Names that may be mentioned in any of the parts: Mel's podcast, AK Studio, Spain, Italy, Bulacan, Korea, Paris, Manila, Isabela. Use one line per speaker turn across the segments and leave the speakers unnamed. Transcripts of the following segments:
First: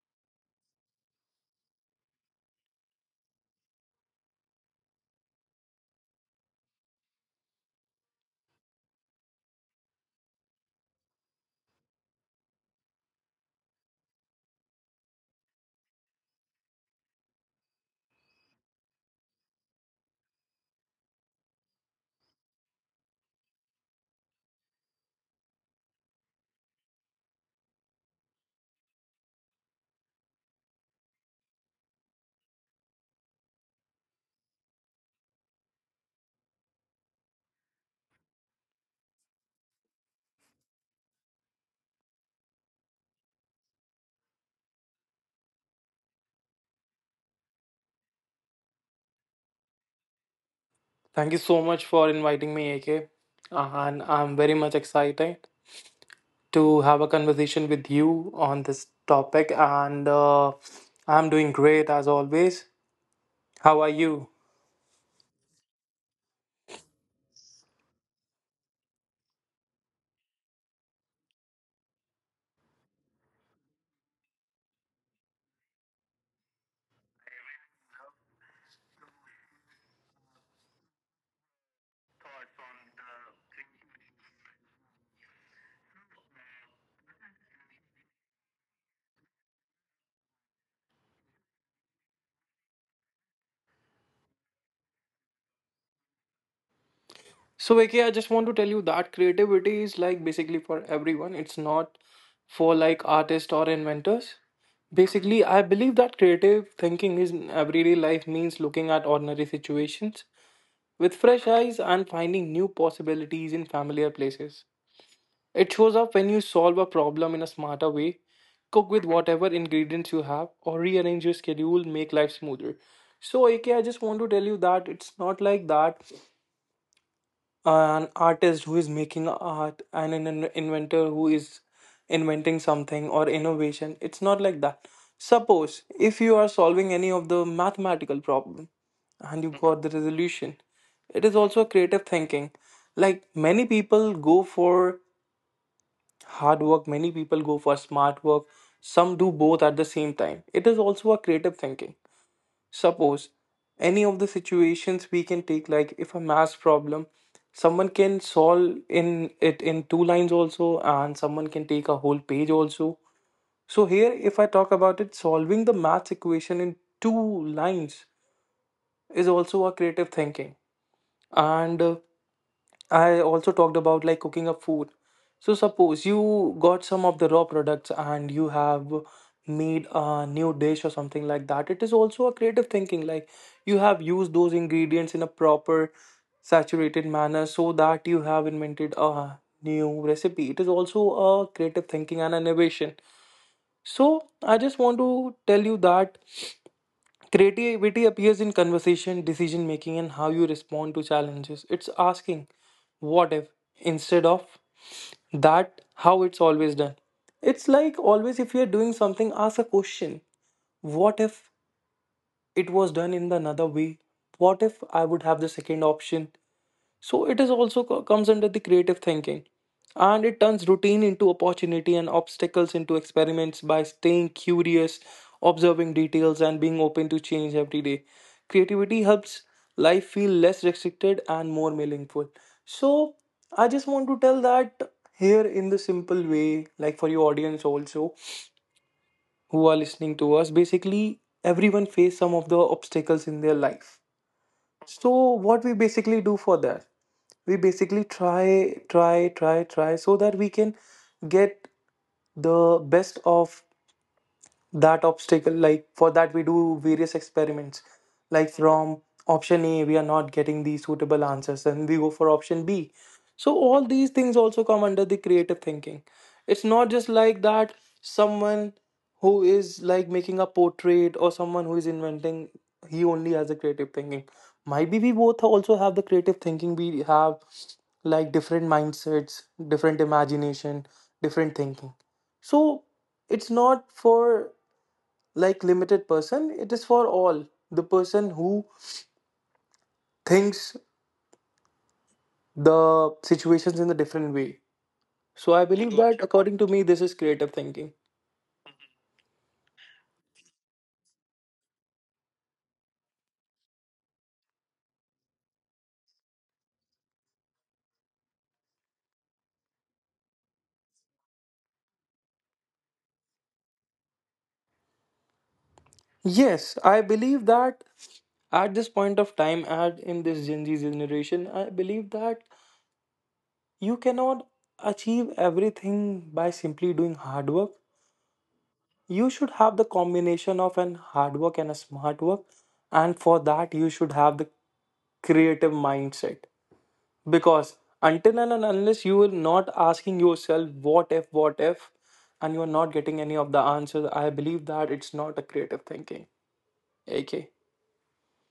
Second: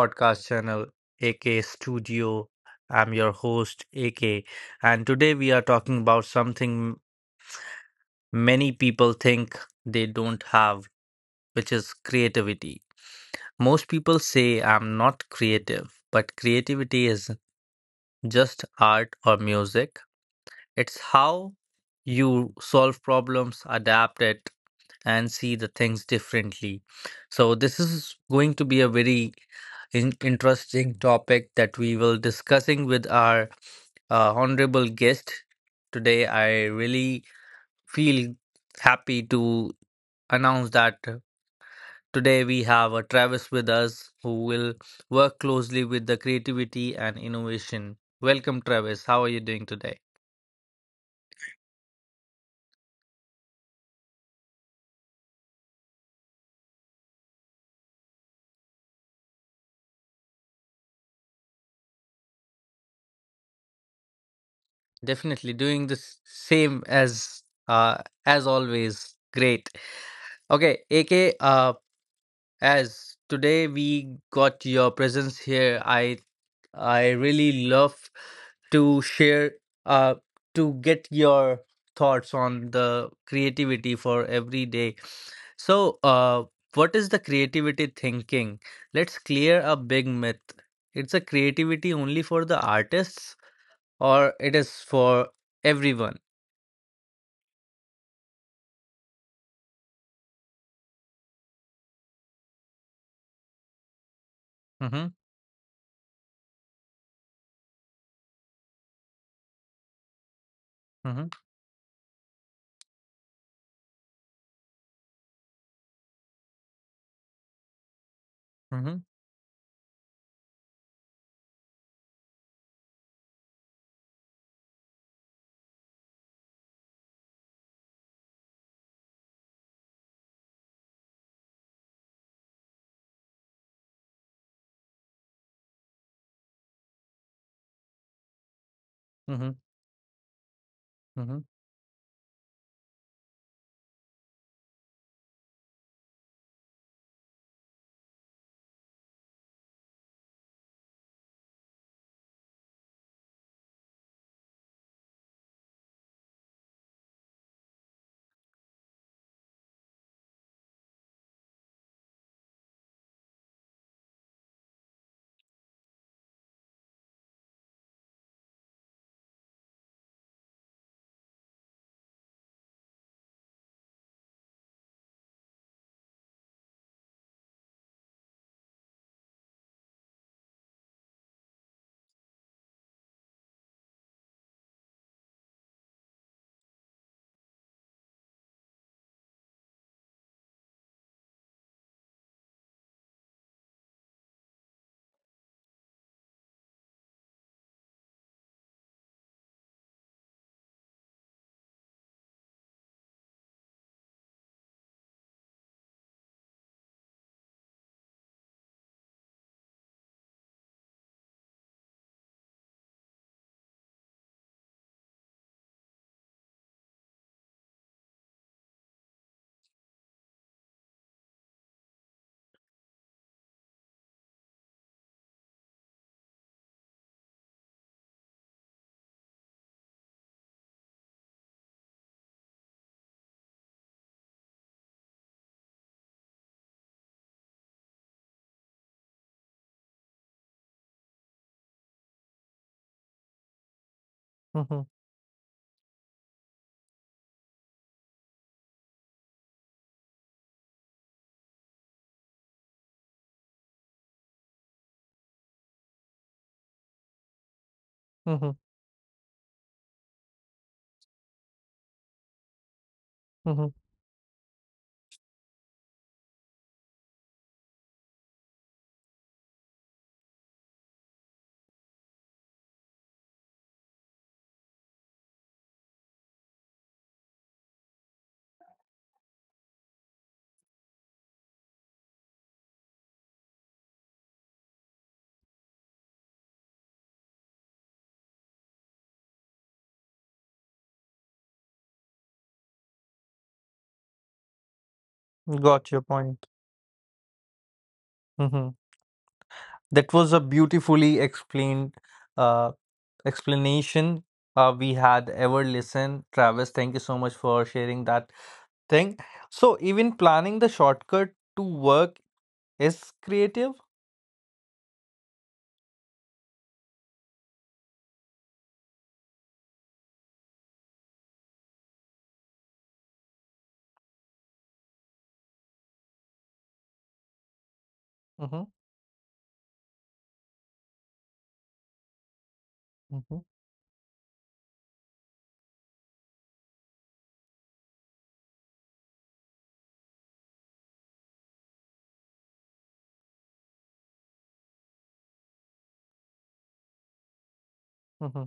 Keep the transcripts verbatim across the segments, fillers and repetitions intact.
podcast channel, A K Studio. I'm your host, A K, and today we are talking about something many people think they don't have, which is creativity. Most people say I'm not creative, but creativity is just art or music. It's how you solve problems, adapt it, and see the things differently. So, this is going to be a very in- interesting topic that we will discussing with our uh, honorable guest today. I really feel happy to announce that today we have a Travis with us who will work closely with the creativity and innovation. Welcome, Travis. How are you doing today?
Thank you so much for inviting me, A K. And I'm very much excited to have a conversation with you on this topic. And uh, I'm doing great as always. How are you?
Definitely doing the s- same as uh, as always. Great. Okay, A K, uh, as today we got your presence here, I I really love to share uh to get your thoughts on the creativity for every day. So, uh, what is the creativity thinking? Let's clear a big myth. It's a creativity only for the artists, or it is for everyone.
So, A K, I just want to tell you that creativity is like basically for everyone, it's not for like artists or inventors.
Mm-hmm,
Basically, I believe that creative thinking is in everyday life means looking at ordinary situations with
mm-hmm,
fresh eyes and finding new possibilities in familiar places. It shows up when you solve a problem in a smarter way, cook
mm-hmm,
with whatever ingredients you have, or rearrange your schedule, make life smoother. So, A K, I just want to tell you that it's not like that an artist who is making art and an in- inventor who is inventing something or innovation. It's not like that. Suppose if you are solving any of the mathematical problem and you
mm-hmm,
got the resolution, it is
mm-hmm,
also creative thinking. Like many people go for hard work, many people go for smart work, some do both at the same time, it is also a creative thinking. Suppose any of the situations we can take, like if a math problem someone can solve in it in two lines also and someone can take a whole page also, so here if I talk about it, solving the math equation in two lines is also a creative thinking. And uh, I also talked about like cooking up food. So suppose you got some of the raw products and you have made a new dish or something like that. It is also a creative thinking. Like you have used those ingredients in a proper saturated manner so that you have invented a new recipe. It is also a creative thinking and an innovation. So I just want to tell you that creativity appears in conversation, decision making, and how you respond to challenges. It's asking, what if, instead of that, how it's always done. It's like always, if you're doing something, ask a question, what if it was done in the another way? What if I would have the second option? So it is also co- comes under the creative thinking, and it turns routine into opportunity and obstacles into experiments by staying curious, observing details and being open to change every day. Creativity helps life feel less restricted and more meaningful. So I just want to tell that here in the simple way, like for your audience also who are listening to us, basically everyone face some of the obstacles in their life.
mm-hmm,
So what we basically do for that? We basically try, try, try, try so that we can get the best of that obstacle. Like for that we do various experiments, like
mm-hmm.
from option A we are not getting the suitable answers and we go for option B. So all these things also come under the creative thinking. It's not just like that someone who is like making a portrait or someone who is inventing, he only has the creative thinking. Maybe we both also have the creative thinking. We have like different mindsets, different imagination, different thinking. So it's not for like limited person, it is for all the person who thinks the situations in a different way. So I believe
Got your
that
point.
according to me this is creative thinking.
Hmm. That was a beautifully explained uh, explanation uh, we had ever listened. Travis, thank you so much for sharing that thing. So, even planning the shortcut to work is creative.
Yes I believe that at this point of time, at in this Gen Z generation, I believe that you cannot achieve everything by simply doing hard work.
Hmm.
You should have the combination of an hard work and a smart work, and for
Hmm.
that you should have the creative mindset. Because until and unless you are not asking yourself what if, what if, and you're not getting any of the answers, I believe that it's not a creative thinking, AK.
Hmm.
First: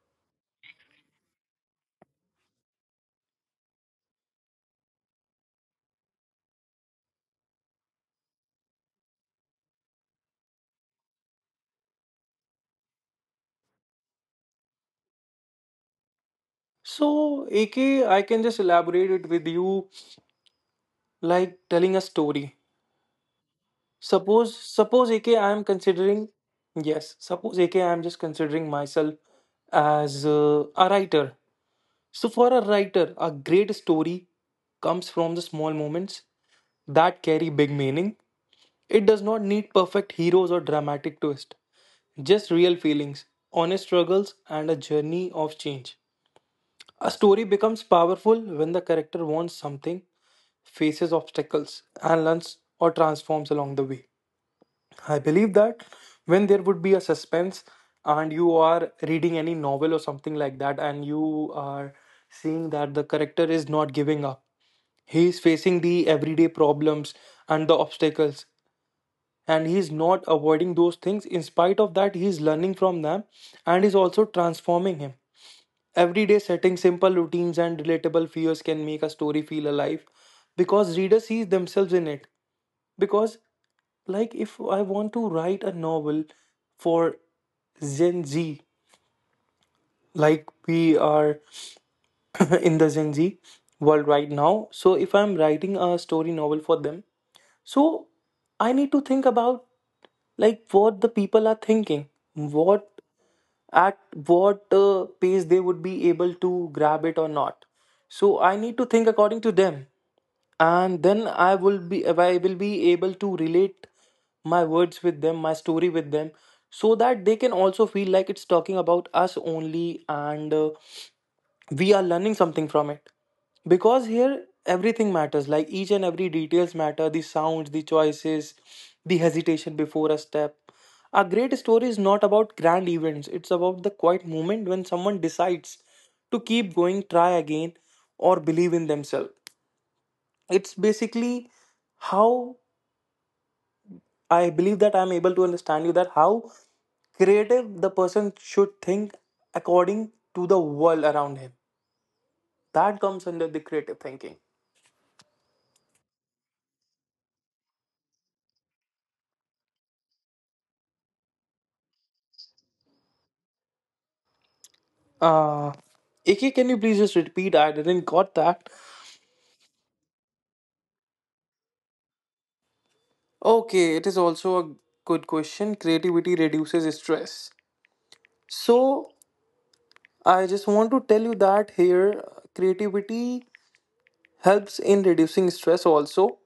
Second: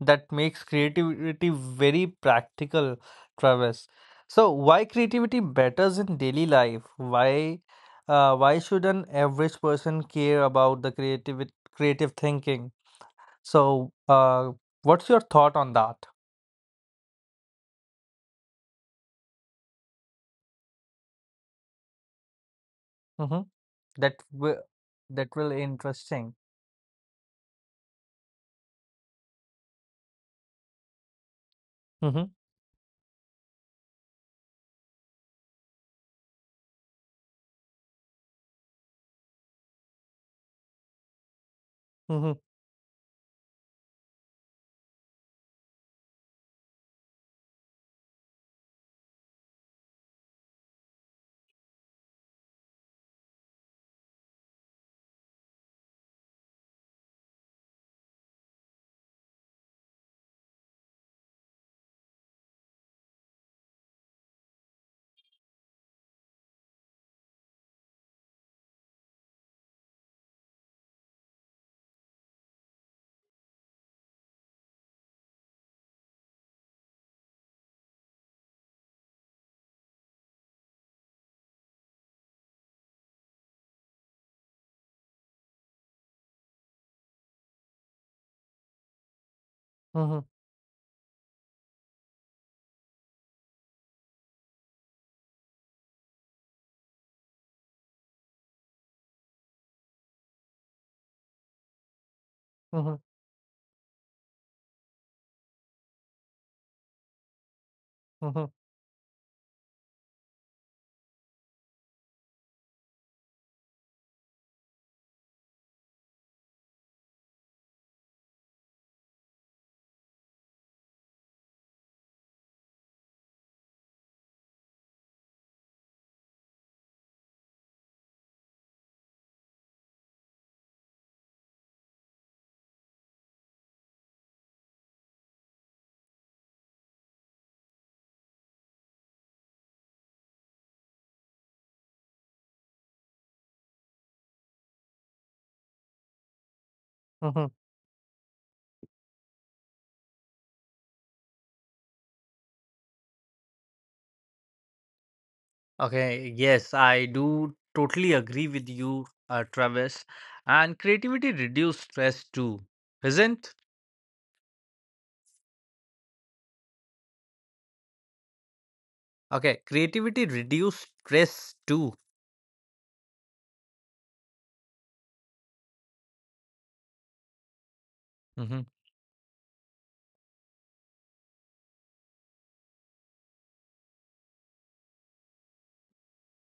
That makes creativity very practical, Travis. So, why creativity matters in daily life? Why, uh, why should an average person care about the creative creative thinking? So, uh, what's your thought on that?
So AK, I can just elaborate it with you like telling a story.
Mm-hmm. That
suppose
will
suppose A K,
that
I
really
am considering,
interesting.
yes, suppose A K, I am just considering myself as uh, a writer.
Mm-hmm.
So, for a writer, a great story comes from the small moments that carry big meaning. It does not need perfect heroes or dramatic twists;
Mm-hmm.
just real feelings, honest struggles, and a journey of change. A story becomes powerful when the character wants something, faces obstacles, and learns or transforms along the way. I believe that when there would be a suspense and you are reading any novel or something like that, and you are seeing that the character is not giving up, he is facing the everyday problems and the obstacles, and he is not avoiding those things. In spite of that, he is learning from them and is also transforming him. Everyday setting, simple routines, and relatable fears can make a story feel alive because readers see themselves in it. Because, like, if I want to write a novel for Gen Z,
Mm-hmm.
like we are in the Gen Z world right now, so if I'm writing a story novel for them, so I need to think about like what the people are thinking, what
Mm-hmm.
at what uh, pace they would be able to grab it or not. So
Mm-hmm.
I need to think according to them, and then I will be I will be able to relate my words with them, my story with them, so that they can also feel like it's talking about us only. And. Uh, we are learning something from it, because here everything matters, like each and every details matter, the sounds, the choices, the hesitation before a step. A great story is not about grand events, it's about the quiet moment when someone decides to keep going, try again, or believe in themselves. It's basically how, I believe that I'm able to understand you that how
Mm-hmm.
creative the person should think according to the world around him, that comes under the creative thinking.
Okay, yes, I do totally agree with you, uh, Travis. And creativity reduce stress too, isn't?
Uh, Iki, can you please just repeat? I didn't got that.
Okay, creativity reduce stress too.
Okay, it is also a good question. Creativity reduces stress.
Mm-hmm.
So, I just want to tell you that here, creativity helps in reducing stress also.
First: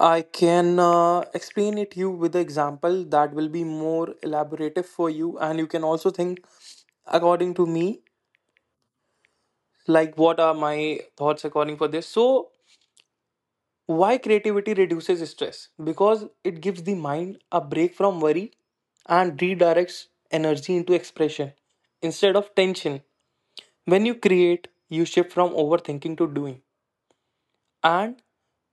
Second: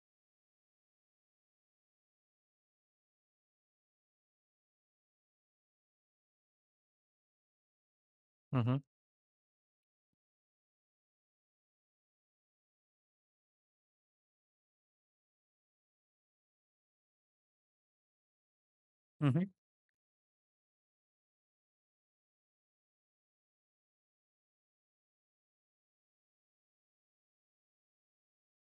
I can uh, explain it you with the example that will be more elaborative for you, and you can also think according to me,
Mm-hmm.
like what are my thoughts according for this. So, why creativity reduces stress? Because it gives the mind a break from worry and
Mm-hmm.
redirects energy into expression instead of tension. When you create, you shift from overthinking to doing, and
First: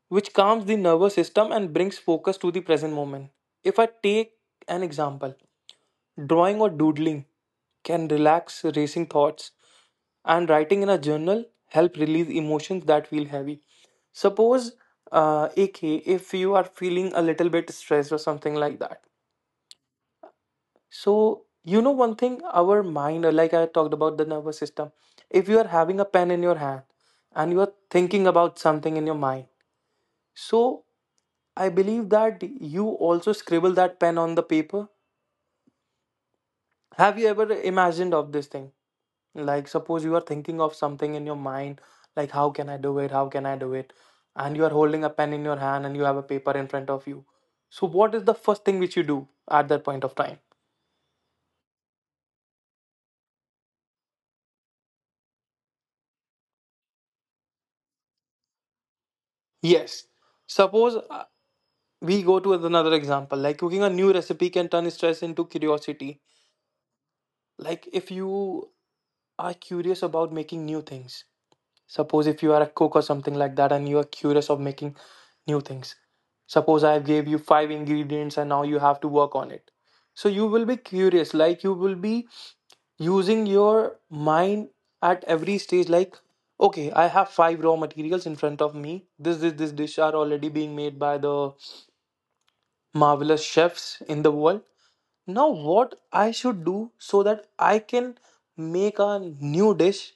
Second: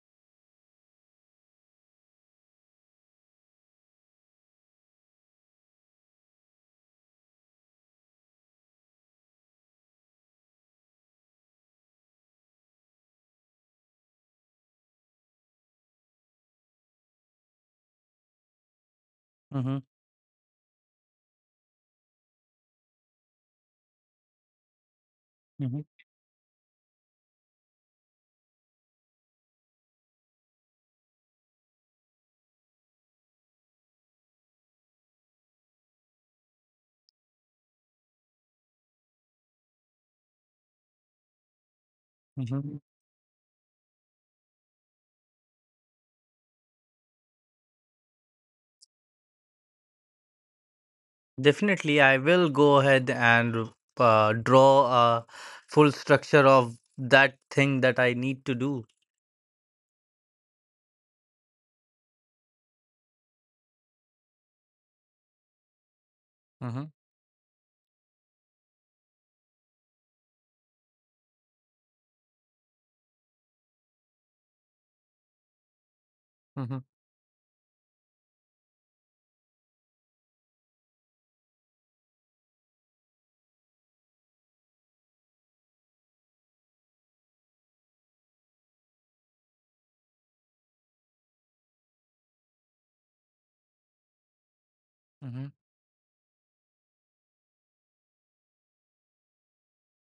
which calms the nervous system and brings focus to the present moment. If I take an example, drawing or doodling can relax racing thoughts, and writing in a journal help release emotions that feel heavy. Suppose, uh, A K, if you are feeling a little bit stressed or something like that.
Mm-hmm.
So, you know, one thing, our mind, uh, like I talked about the nervous system, if you are
Mm-hmm.
having a pen in your hand and you are thinking about something in your mind, so I believe that you also scribble that pen on the paper. Have you ever imagined of this thing? Like, suppose you are thinking of something in your mind, like, how can
Mm-hmm.
I do it? How can I do it? And you are holding a pen in your hand and you have a paper in front of you. So, what is the first thing which you do at that point of time?
Definitely, I will go ahead and uh, draw a full structure of that thing that I need to do.
Yes. Suppose uh, we go to another example, like cooking a new recipe can turn stress into curiosity.
Mm-hmm,
Like, if you are curious about making new things, suppose if you are a cook or something like that and you are curious of making new things.
mm-hmm,
Suppose I gave you five ingredients and now you have to work on it. So you will be curious, like you will be using your mind at every stage, like, okay, I have five raw materials in front of me. This, this, this dish are already being made by the marvelous chefs in the world.
mm-hmm,
Now, what I should do so that I can make a new dish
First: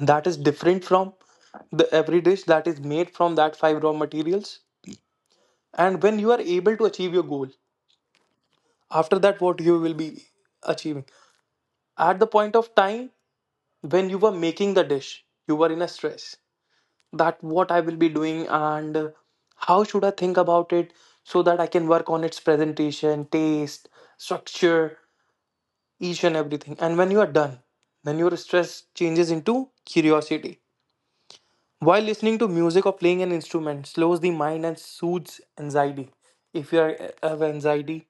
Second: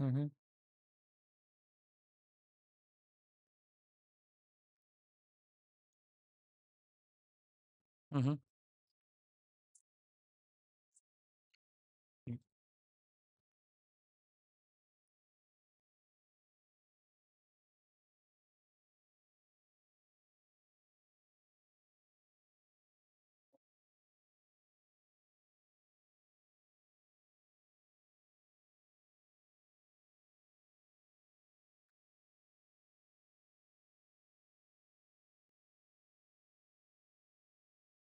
mm-hmm,
is different from the every dish that is made from that five raw materials. And when you are able to achieve your goal,
mm-hmm,
after that what you will be achieving, at the point of time when you were making the dish you were in a stress, that what I will be doing, and uh, how should I think about it, so that I can work on its presentation, taste, structure, each and everything. And when you are done, then your stress changes into curiosity. While listening to music or playing an instrument slows the mind and soothes anxiety. If you are, uh, have anxiety,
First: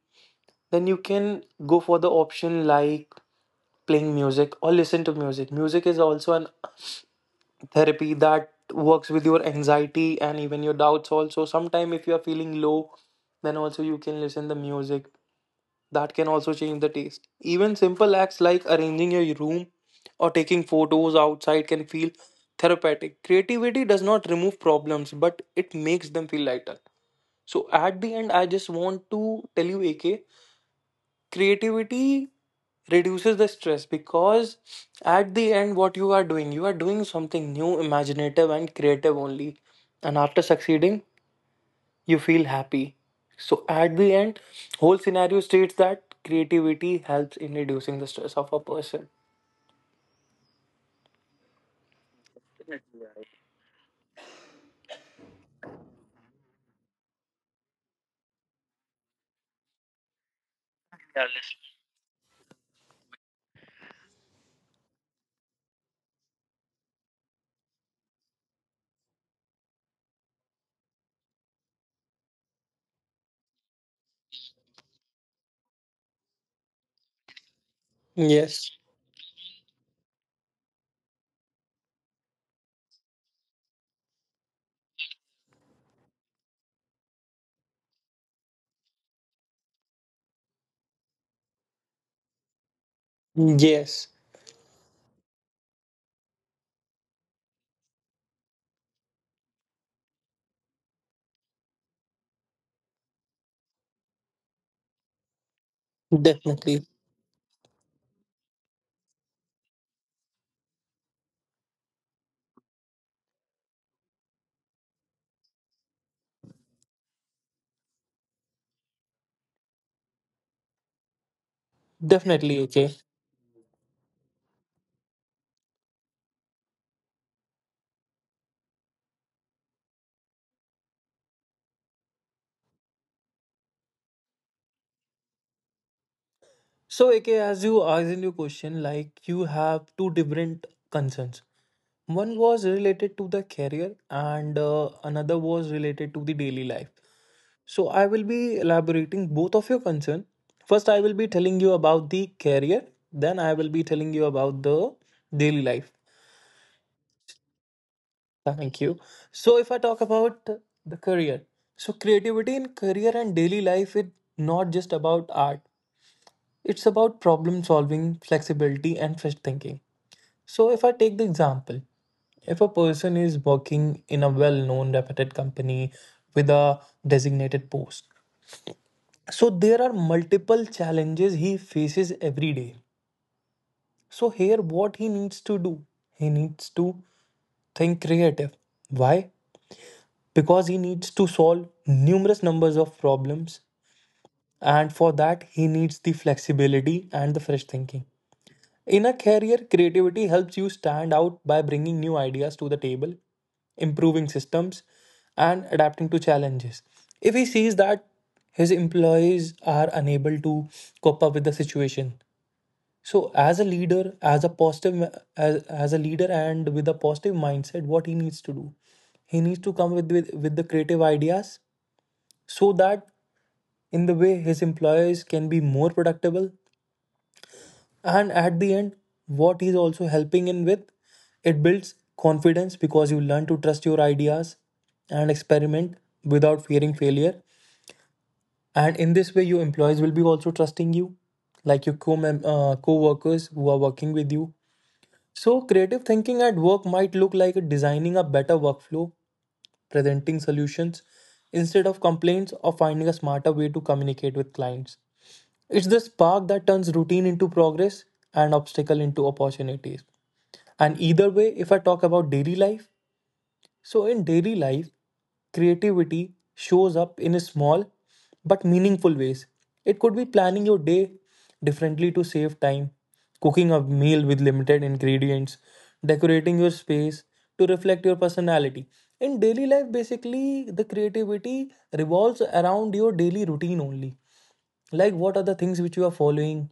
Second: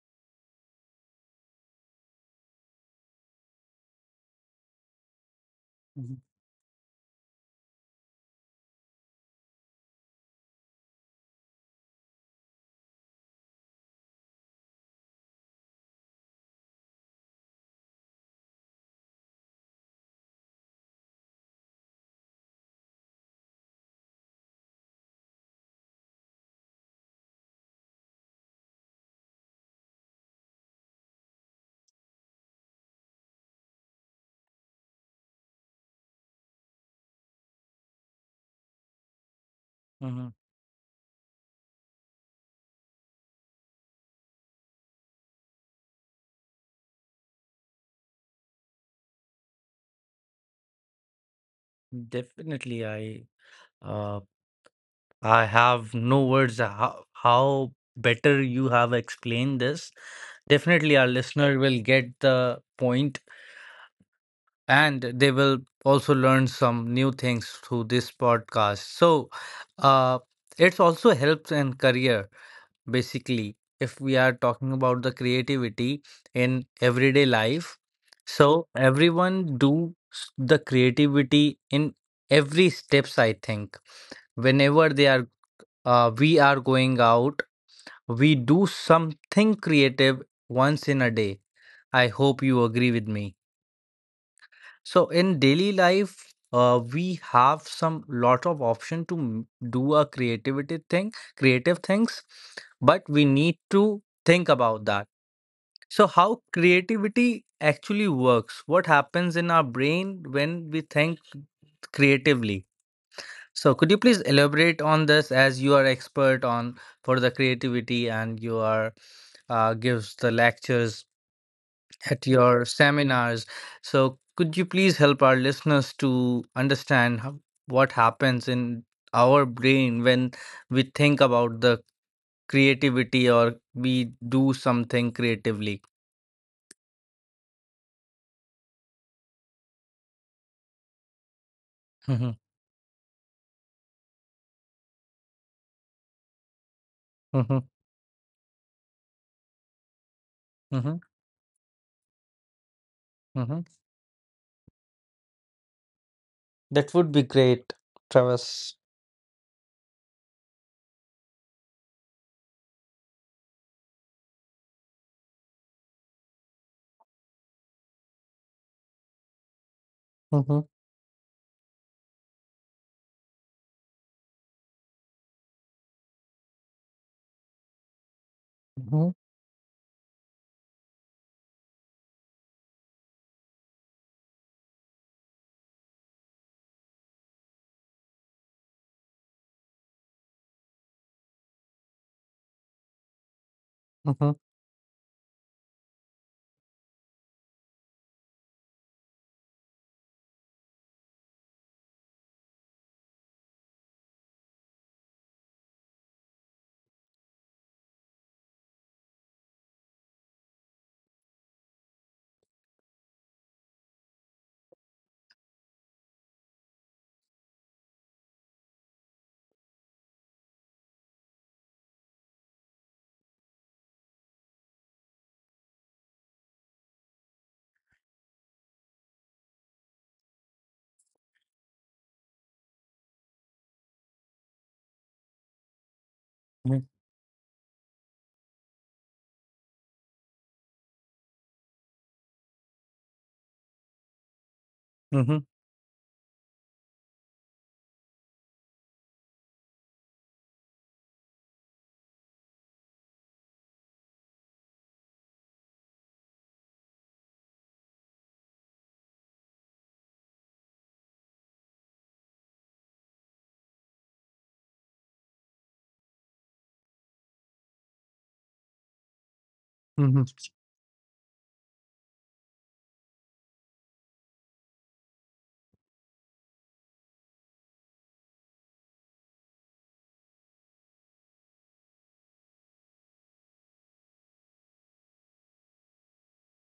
then you can go for the option like playing music or listen to music. Music is
mm-hmm,
also an therapy that works with your anxiety and even your doubts also sometime. If you are feeling low then also you can listen the music that can also change the taste. Even simple acts like arranging your room or taking photos outside can feel therapeutic. Creativity does not remove problems, but it makes them feel lighter. So at the end, I just want to tell you, AK, creativity reduces the stress because at the end, what you are doing, you are doing something new, imaginative and creative only. And
hmm.
after succeeding, you feel happy. So at the end, whole scenario states that creativity helps in reducing the stress of a person.
Definitely, I uh, I have no words how, how better you have explained this. Definitely, our listener will get the point, and they will also learn some new things through this podcast. So, uh, it's also helps in career, basically, if we are talking about the creativity in everyday life. So
yes
everyone do s- the creativity in every steps, I think. Whenever they are uh, we are going out, we do something creative once in a day. I hope you agree with me.
yes
So in daily life, uh, we have some lot of option to m- do a creativity thing, creative things, but we need to think about that. So how
definitely
creativity actually works? What happens in our brain when we think creatively? So could you please elaborate on this as you are expert on for the creativity and you are uh, gives the lectures at
definitely
your
Okay.
seminars. So, could you please help our listeners to understand how, what happens in our brain when we think about the creativity or we do something creatively?
So, A K, as you asked in your question, like you have two different concerns.
Mhm,
One was related to the career, and uh, another was related to the daily life.
mhm,
So, I will be elaborating both of your concern. First,
mhm,
I will be telling you about the career. Then, I
mhm.
will be telling you about the daily life.
That would be great, Travis.
Thank you. So, if I talk about the career, so creativity in career and daily life is not just about art. It's about problem solving, flexibility, and fresh thinking.
Mhm,
So, if I take the example, if a person is working in a well known, reputed company with a designated post,
mhm,
so there are multiple challenges he faces every day. So, here, what he needs to do, he needs to think creative. Why? Because he needs to solve numerous numbers of problems,
mhm,
and for that, he needs the flexibility and the fresh thinking. In a career, creativity helps you stand out by bringing new ideas to the table, improving systems, and adapting to challenges. If he sees that his employees are unable to cope up with the situation, so as a leader, as a positive, as, as a leader, and with a positive mindset, what he needs to do, he needs to come with with, with the creative ideas so that in the way his employees can be more productive. And at the end, what he's also helping in with, it builds confidence because you learn to trust your ideas and experiment without
mhm,
fearing failure. And in this way, your employees will be also trusting you, like your co uh, co-workers who are working with you.
mhm,
So creative thinking at work might look like designing a better workflow, presenting solutions instead of complaints, or finding a smarter way to communicate with clients. It's the spark that turns routine into progress and obstacle into opportunities. And either way, if I talk about daily life, so, in daily life, creativity shows up in small but meaningful ways. It could be
mhm,
planning your day differently to save time, cooking a meal with limited ingredients, decorating your space to reflect your personality. In daily life, basically, the creativity revolves around your daily routine only. Like, what are the things which you are following?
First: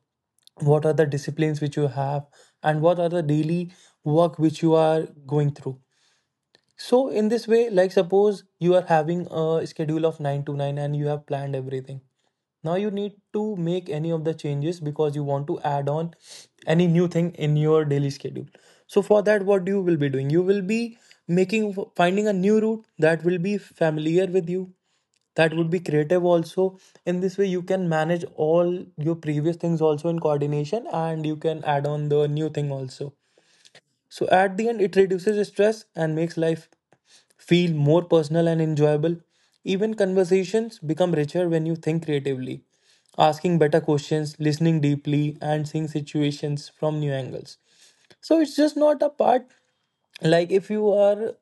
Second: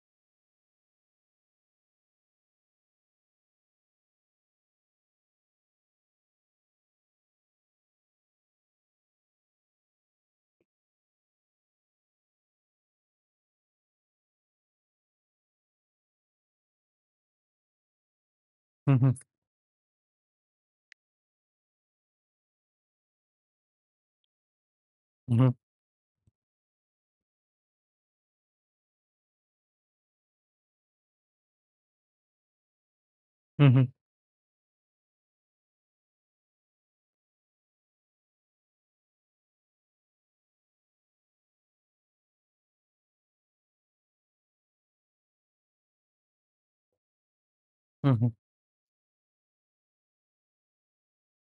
What are the disciplines which you have? And what are the daily work which you are going through? So in this way, like suppose you are having a schedule of nine to nine and you have planned everything. Now you need to make any of the changes because you want to add on any new thing in your daily schedule. So
mhm,
for that, what you will be doing? You will be making, finding a new route that will be familiar with you, that
mhm,
would be creative also. In this way, you can manage all your previous things also in coordination and you can add on the new thing also.
mhm,
So at the end, it reduces stress and makes life feel more personal and enjoyable. Even conversations become richer when you think creatively, asking better questions, listening deeply, and seeing situations from new angles.
mhm,
So it's just not a part. Like if you are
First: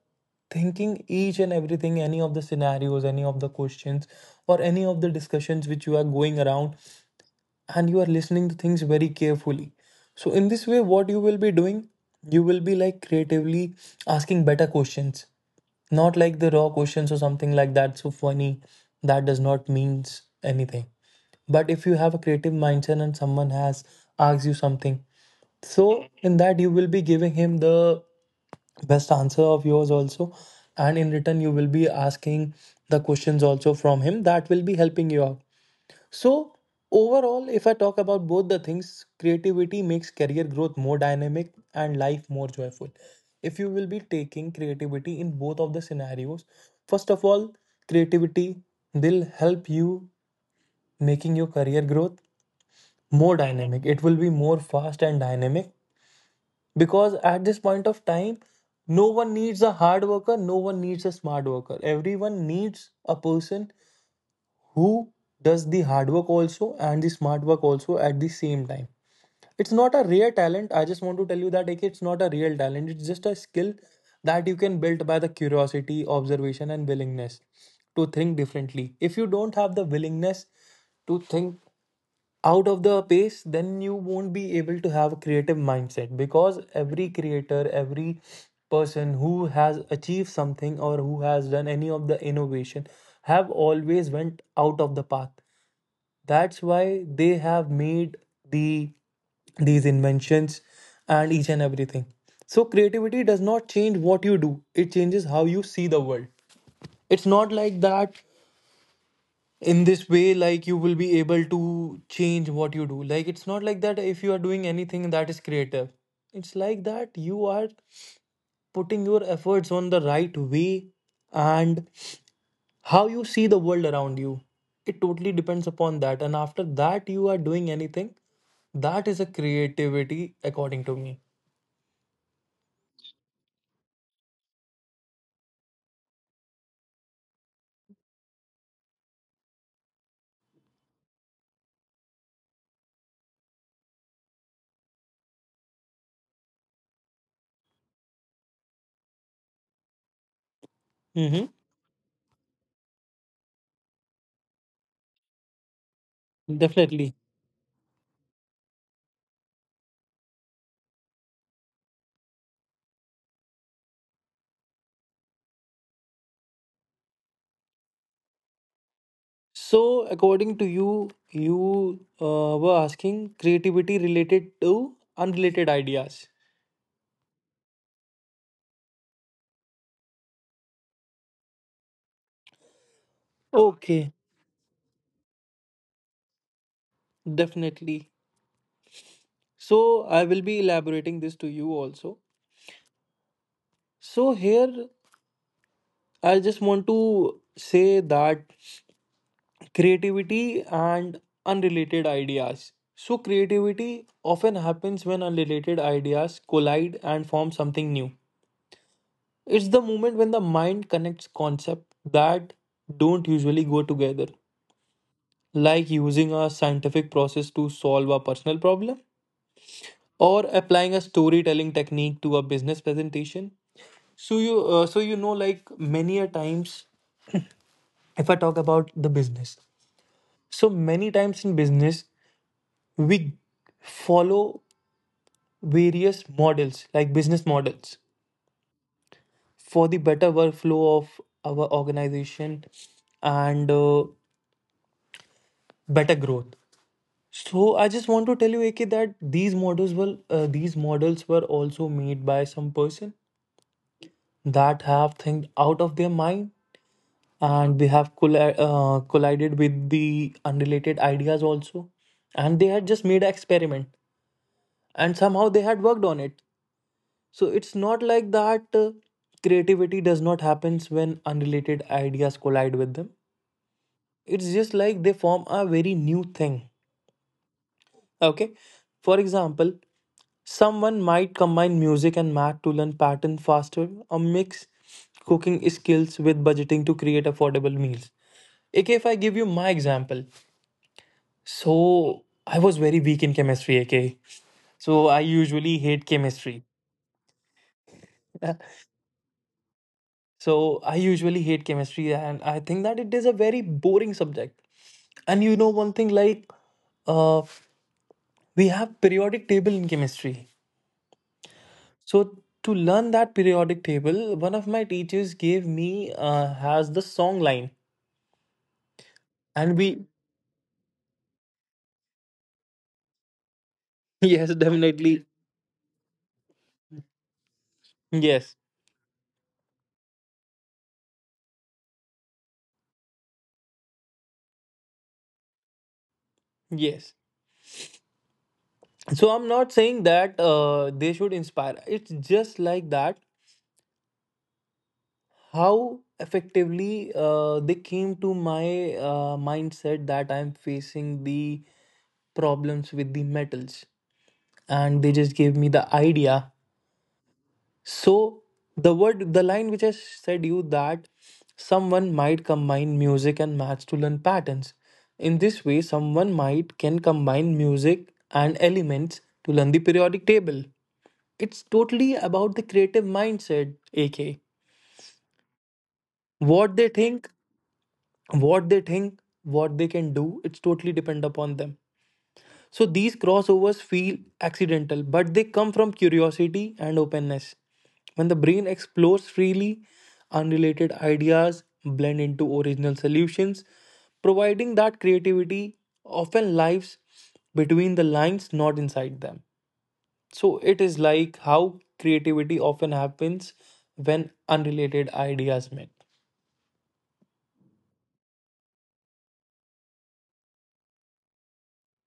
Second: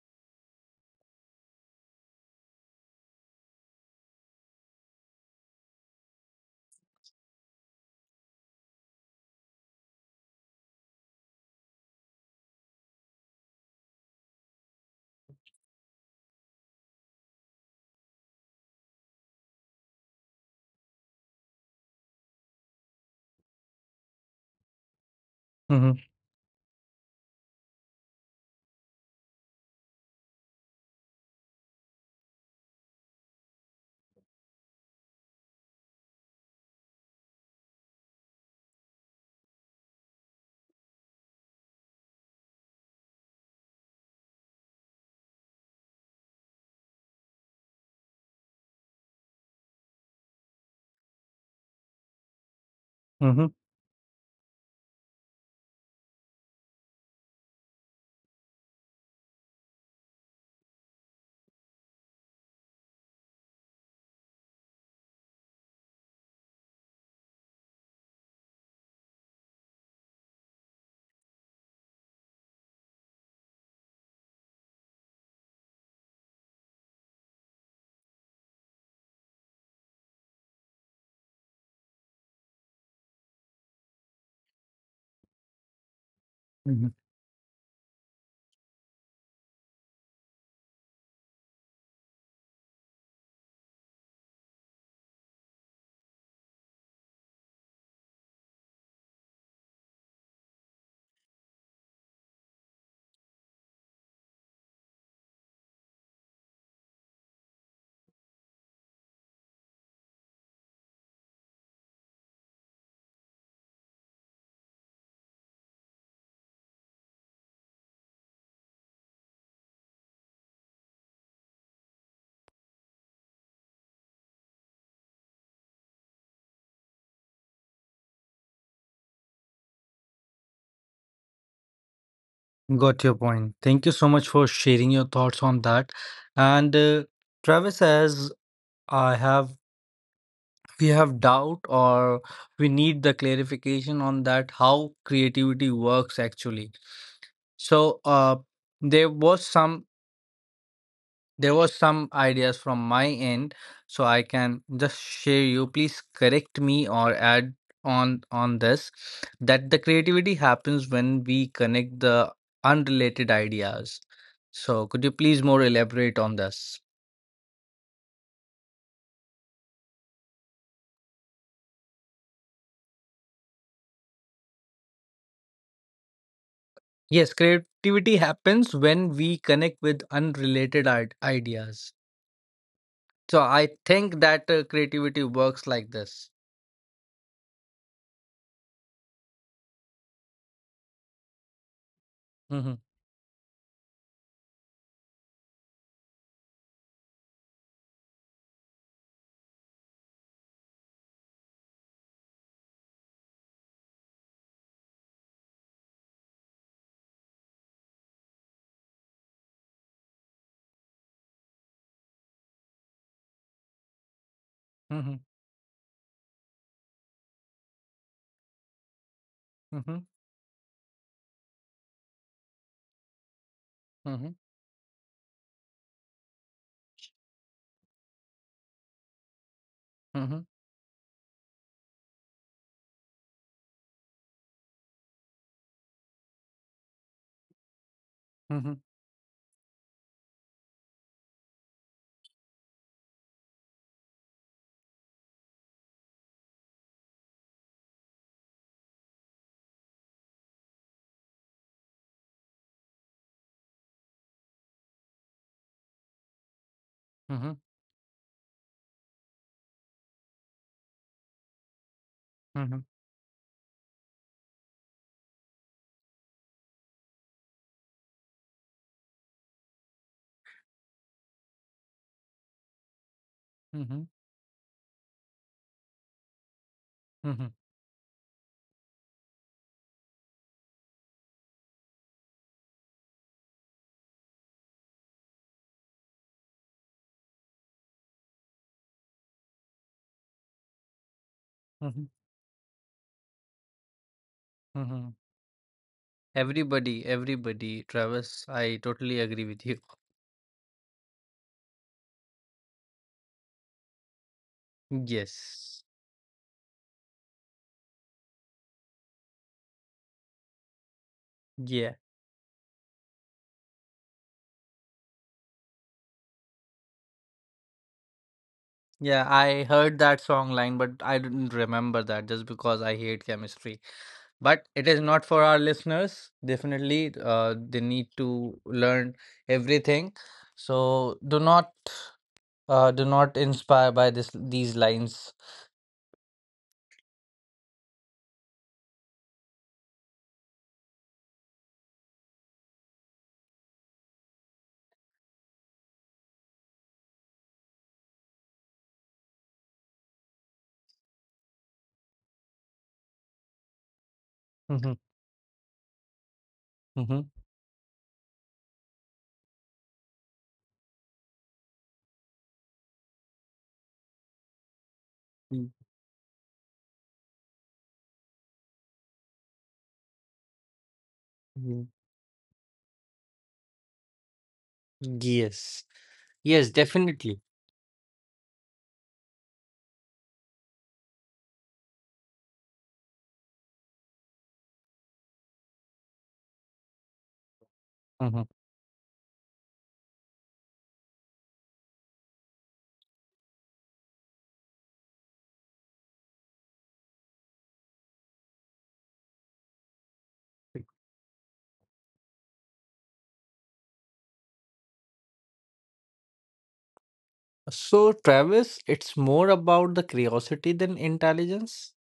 thinking each and everything, any of the scenarios, any of the questions, or any of the discussions which you are going around, and you are listening to things very carefully. So in this way, what you will be doing, you will be like creatively asking better questions, not like the raw questions or something like that. So funny, that does not means anything. But if you have a creative mindset and someone has asked you something,
mhm,
so in that you will be giving him the best answer of yours also, and in return you will be asking the questions also from him that will be helping you out. So, overall, if I talk about both the things, creativity makes career growth more dynamic and life more joyful. If you will be taking creativity in both of the scenarios, first of all, creativity will help you making your career growth more
mhm,
dynamic. It will be more fast and dynamic because at this point of time, no one needs a hard worker, no one needs a smart worker. Everyone needs a person who does the hard work also and the smart work also at the same time. It's not a rare talent, I just want to tell you that, like, it's not a real talent, it's just a skill that you can build by the curiosity, observation and willingness to think differently. If you don't have the willingness to think out of the pace, then you won't be able to have a creative mindset, because
mhm.
every creator, every person who has achieved something or who has done any of the innovation have always went out of the path. That's why they have made the these inventions and each and everything. So creativity does not change what you do. It changes how you see the world. It's not like that. In this way, like you will be able to change what you do. Like it's not like that if you are doing anything that is creative. It's like that you are putting your efforts on the right way and how you see the world around you, it totally depends upon that, and after that you are doing anything, that is a creativity according to me.
Got your point. Thank you so much for sharing your thoughts on that. And uh, Travis, as I have, we have doubt or we need the clarification on that how creativity works actually. So uh, there was some
Mm-hmm.
there was some ideas from my end, so I can just share you. Please correct me or
Definitely.
add on on this that the creativity happens when we connect the unrelated ideas. So could you please more elaborate on this?
So according to you, you uh, were asking creativity related to unrelated ideas.
Yes, creativity happens when we connect with unrelated id- ideas. So I
Okay.
think that uh, creativity works like this.
Definitely. So I will be elaborating this to you also.
Mhm,
So here I just want to say that creativity and unrelated ideas. So, creativity often happens when unrelated ideas collide and form something new. It's the moment when the mind connects concepts that don't usually go together,
mhm,
like using a scientific process to solve a personal problem
mhm,
or applying a storytelling technique to a business presentation.
mhm,
So you, uh, so you know, like many a times, if I talk about the business,
mhm,
so many times in business we follow various models like business models
mhm,
for the better workflow of our organization and uh, better growth. So I just want to tell you, A K, that these models were uh, these models were also made by some person that have think out of their mind,
mhm,
and they have colli- uh, collided with the unrelated ideas also, and they
mhm,
had just made an experiment and somehow they had worked on it. So it's not like that uh, creativity does not happens when unrelated ideas collide with them.
mhm,
It's just like they form a very new thing.
mhm,
Okay? For example, someone might combine music and math to learn pattern faster, or mix cooking skills with budgeting to create affordable meals. A K, if I give you my example,
mhm.
so I was very weak in chemistry, A K. So
Mm-hmm.
I usually hate chemistry.
Everybody, everybody, Travis, I totally agree with you.
So I usually hate chemistry and I think that it is a very boring subject. And you know
Yes.
one thing, like uh we have periodic table in chemistry.
Yeah.
So to learn that periodic table, one of my teachers gave me uh has the song line.
Yeah, I
And
heard
we
that song line, but I didn't remember that just because I hate chemistry.
yes,
But it is
definitely.
not for our listeners. Definitely, uh, they need
Yes.
to learn everything. So do not, uh, do not inspire by this these lines.
Yes. So I'm not saying that uh they should inspire. It's just like that how effectively uh, they came to my uh, mindset, that I'm facing the problems with the metals
Mm-hmm.
and they just gave me the idea. So the word, the line which I said you that someone might combine music and maths to learn patterns. In this way, someone might can combine music and elements to learn the periodic table. It's
Mm-hmm.
totally about the creative mindset, A K.
Yes. Yes,
what they think
definitely.
what they think what they can do, it's totally depend upon them. So these crossovers feel accidental, but they come from curiosity and openness. When the brain explores freely, unrelated ideas blend into original solutions, providing that creativity often lives between the lines, not inside them. So it is like how creativity often happens when unrelated ideas meet.
So, Travis, it's more about the curiosity than intelligence.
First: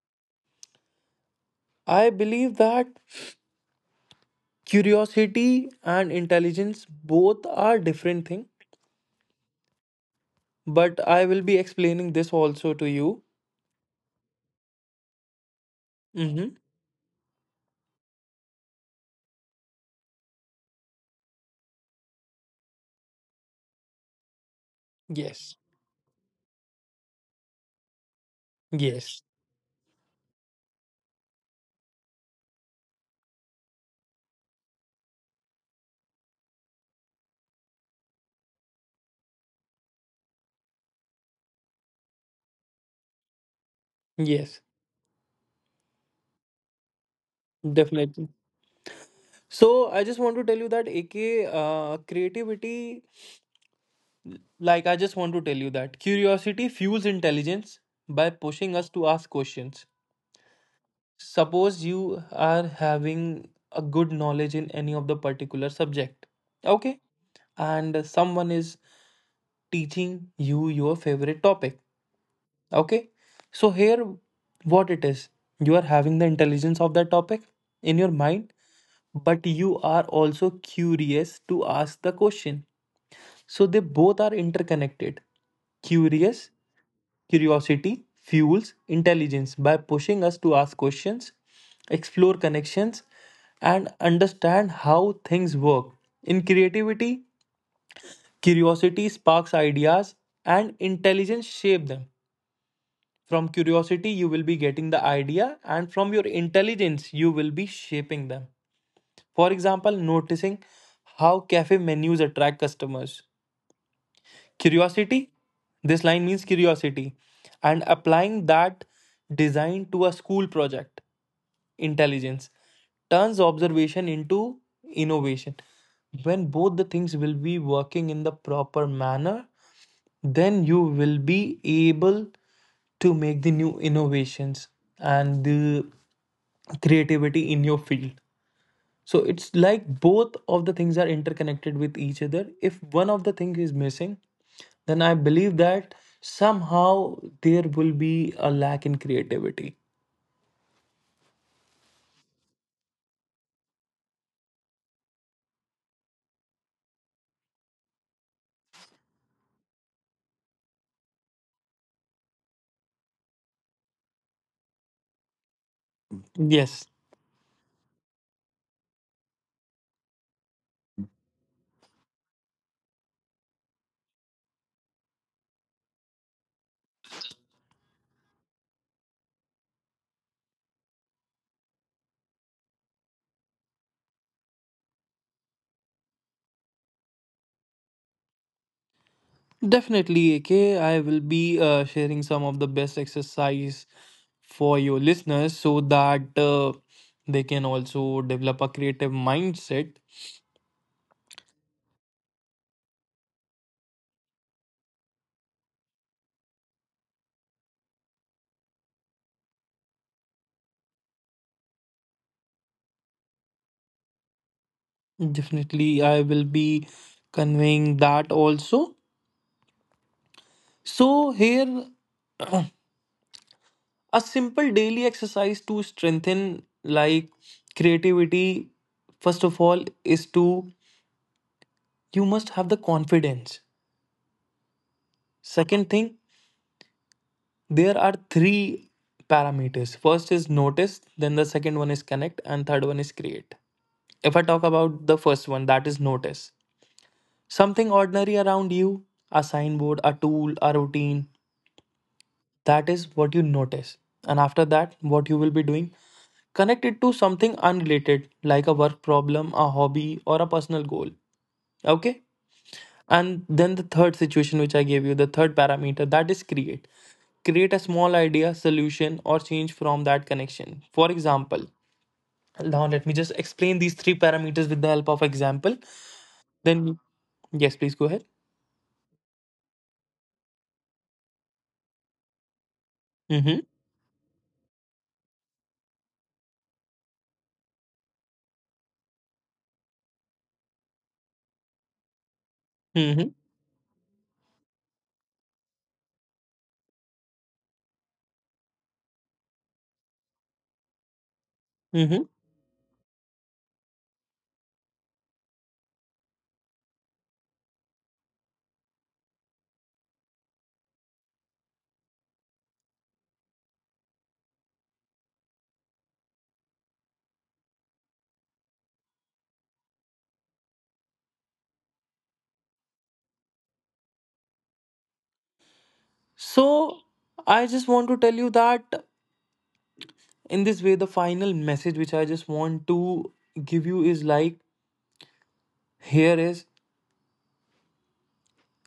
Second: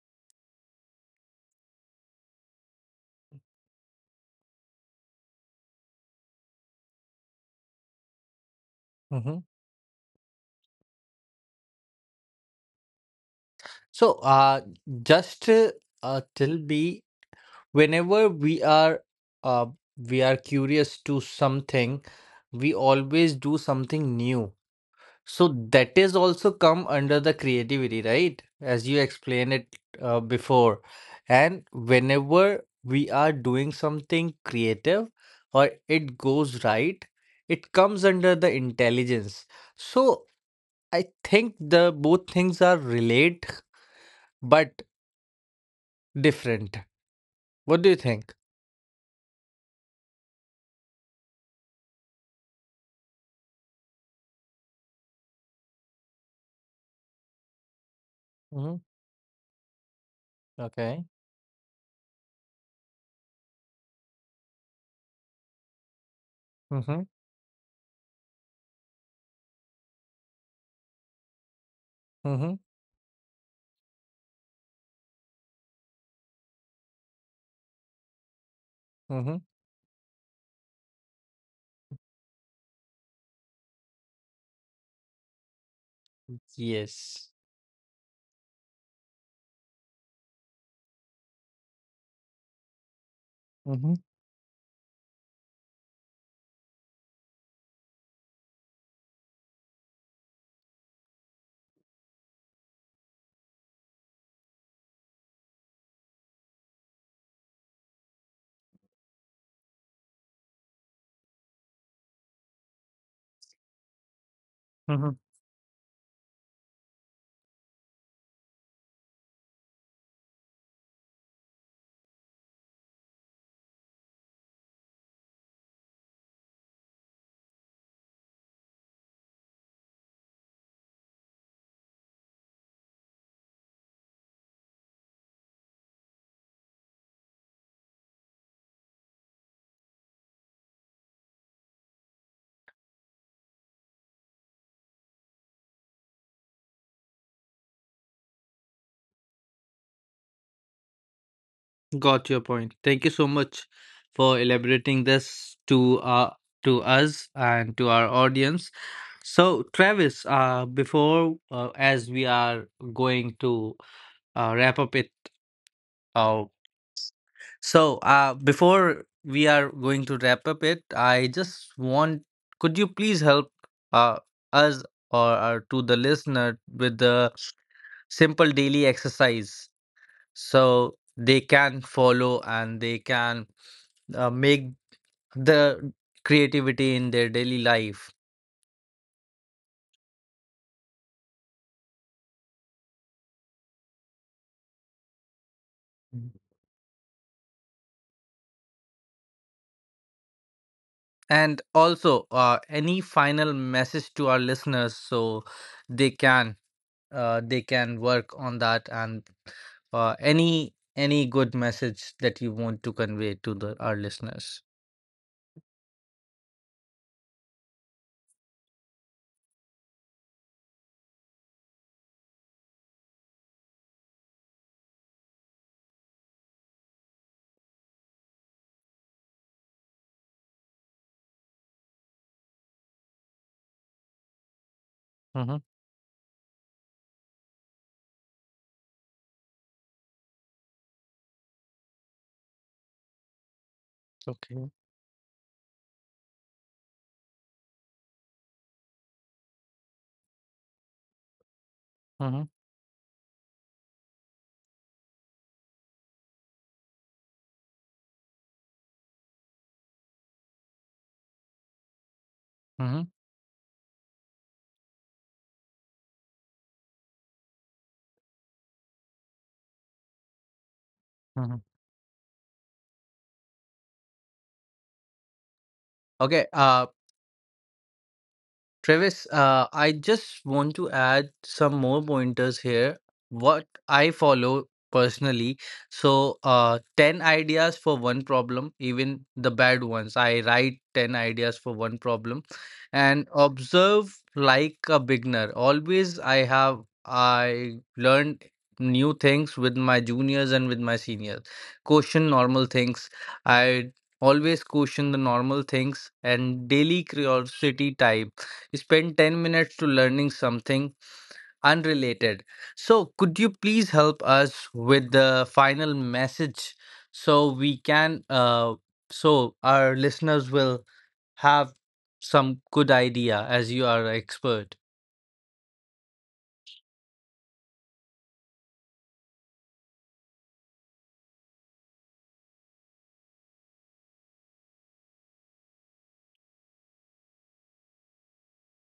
I believe that curiosity and intelligence both are different thing,
Mhm.
but I will be explaining this also to you.
So, uh, just uh,
Mm-hmm.
till be whenever we are uh, we are curious to something, we always do something new. So
Yes.
that is also come under the creativity, right? As you
Yes.
explained it uh, before. And whenever we are doing something creative or it goes right, it comes under the intelligence. So I think the both things are relate
Yes.
but different. What do you
Definitely.
think?
So I just want to tell you that A K, uh, creativity, like I just want to tell you that curiosity fuels intelligence by pushing
Mm-hmm.
us to ask questions.
Okay.
Suppose you are having a good knowledge in any of the particular subject, okay,
Mm-hmm.
and someone is teaching you your favorite topic.
Mm-hmm.
Okay, so here what it is, you are having the intelligence of that topic in your mind,
Mm-hmm.
but you are also curious to ask the question. So they both are interconnected. Curious,
Yes.
Curiosity fuels intelligence by pushing us to ask questions, explore connections, and
Mm-hmm.
understand how things work. In creativity, curiosity sparks ideas and intelligence shape them. From curiosity, you will be getting the idea, and from your intelligence, you will be shaping them. For example, noticing how cafe menus attract customers, curiosity, this line means curiosity, and applying that design to a school project, intelligence, turns observation into innovation. When both the things will be working in the proper manner, then you will be able to make the new innovations and the creativity in your field. So it's like both of the things are interconnected with each other. If one of the thing is missing, then I believe that somehow there will be a lack in creativity.
Got your point. Thank you so much for elaborating this to uh to us and to our audience. So, Travis, uh, before uh, as we are going to uh, wrap up it, uh,
Yes,
so uh, before we are going to wrap up it, I just want could you please help uh us or, or to the listener with the simple daily exercise so they can follow and they can uh, make the creativity in their daily life
definitely, A K. I will be uh, sharing some of the best exercise for your listeners so that uh, they can also develop a creative mindset.
and also uh, any final message to our listeners so they can uh, they can work on that and uh, any any good message that you want to convey to the our listeners.
Definitely, I will be conveying that also. So, here a simple daily exercise to strengthen like creativity, first of all is to, you must have the confidence.
Mm-hmm.
Second thing, there are three parameters. First is notice, then the second one is connect, and third one is create. If I talk
Okay.
about the first one, that is notice something ordinary around you, a signboard, a tool, a routine,
Mm-hmm.
that is what you notice. And after that, what you will be doing, connected to something unrelated, like a work problem, a hobby, or a personal goal. Okay?
Mm-hmm.
And then the third situation, which I gave you, the third parameter, that is create. Create a small idea, solution, or change from that connection. For
Mm-hmm.
example, now let me just explain these three parameters with the help of example.
Okay. Uh,
Then, yes, please go ahead.
Travis, uh, I just want to add some more pointers here.
Mm-hmm.
What I follow personally. So, uh, ten ideas for one problem, even the bad ones. I write ten ideas for one problem and
Mm-hmm.
observe like a beginner. Always, I have, I learned new things with my juniors and with my seniors.
Mm-hmm.
Question normal things. I always question the normal things and daily curiosity type spend ten minutes to learning something unrelated. So, could you please help us with the final message so we can, uh, so our listeners will have some good idea as you are an expert?
So I just want to tell you that in this way, the final message which I just want to give you is like, here is,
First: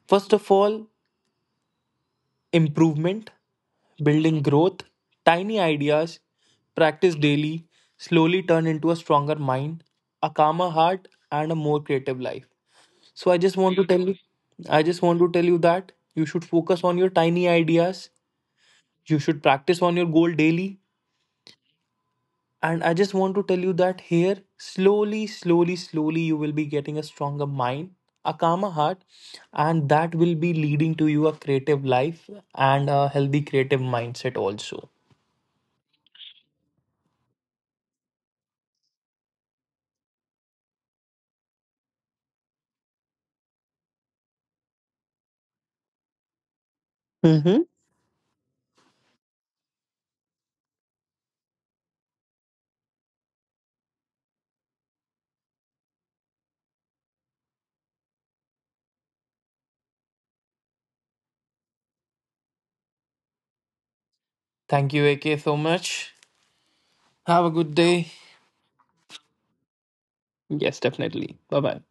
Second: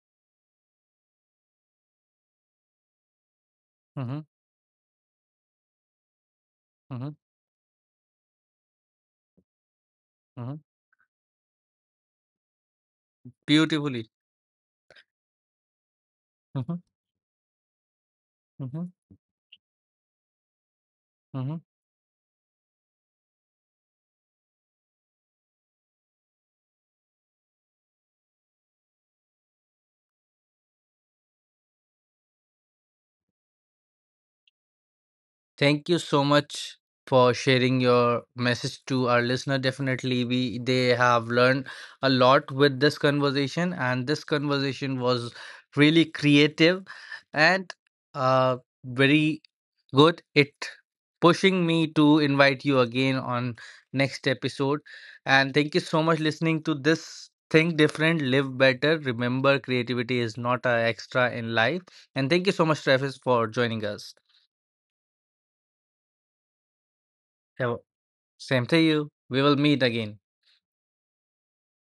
first of all, improvement,
Mm-hmm,
building growth, tiny ideas,
mm-hmm,
practice daily, slowly turn into a stronger mind, a
mm-hmm.
calmer heart, and a more creative life. So I just want to tell
Beautifully.
you, I just want to tell you that you should
Mm-hmm,
focus on your tiny ideas.
mm-hmm,
You should practice on your goal daily.
mm-hmm.
And I just want to tell you that here, slowly, slowly, slowly, you will be getting a stronger mind, a calmer heart, and that will be leading to you a creative life and a healthy creative mindset also.
Thank you so much for sharing your message to our listener. Definitely, we they have learned a lot with this conversation, and this conversation was really creative
Mm-hmm.
and uh, very good. It pushing me to invite you again on next episode. And thank you so much listening to this. Think different, live better. Remember, creativity is not an extra in life. And thank you so much, Travis, for joining us.
Thank you, A K, so much. Have a
Have a
good day.
Same to you. We will meet again.
Yes, definitely. Bye bye.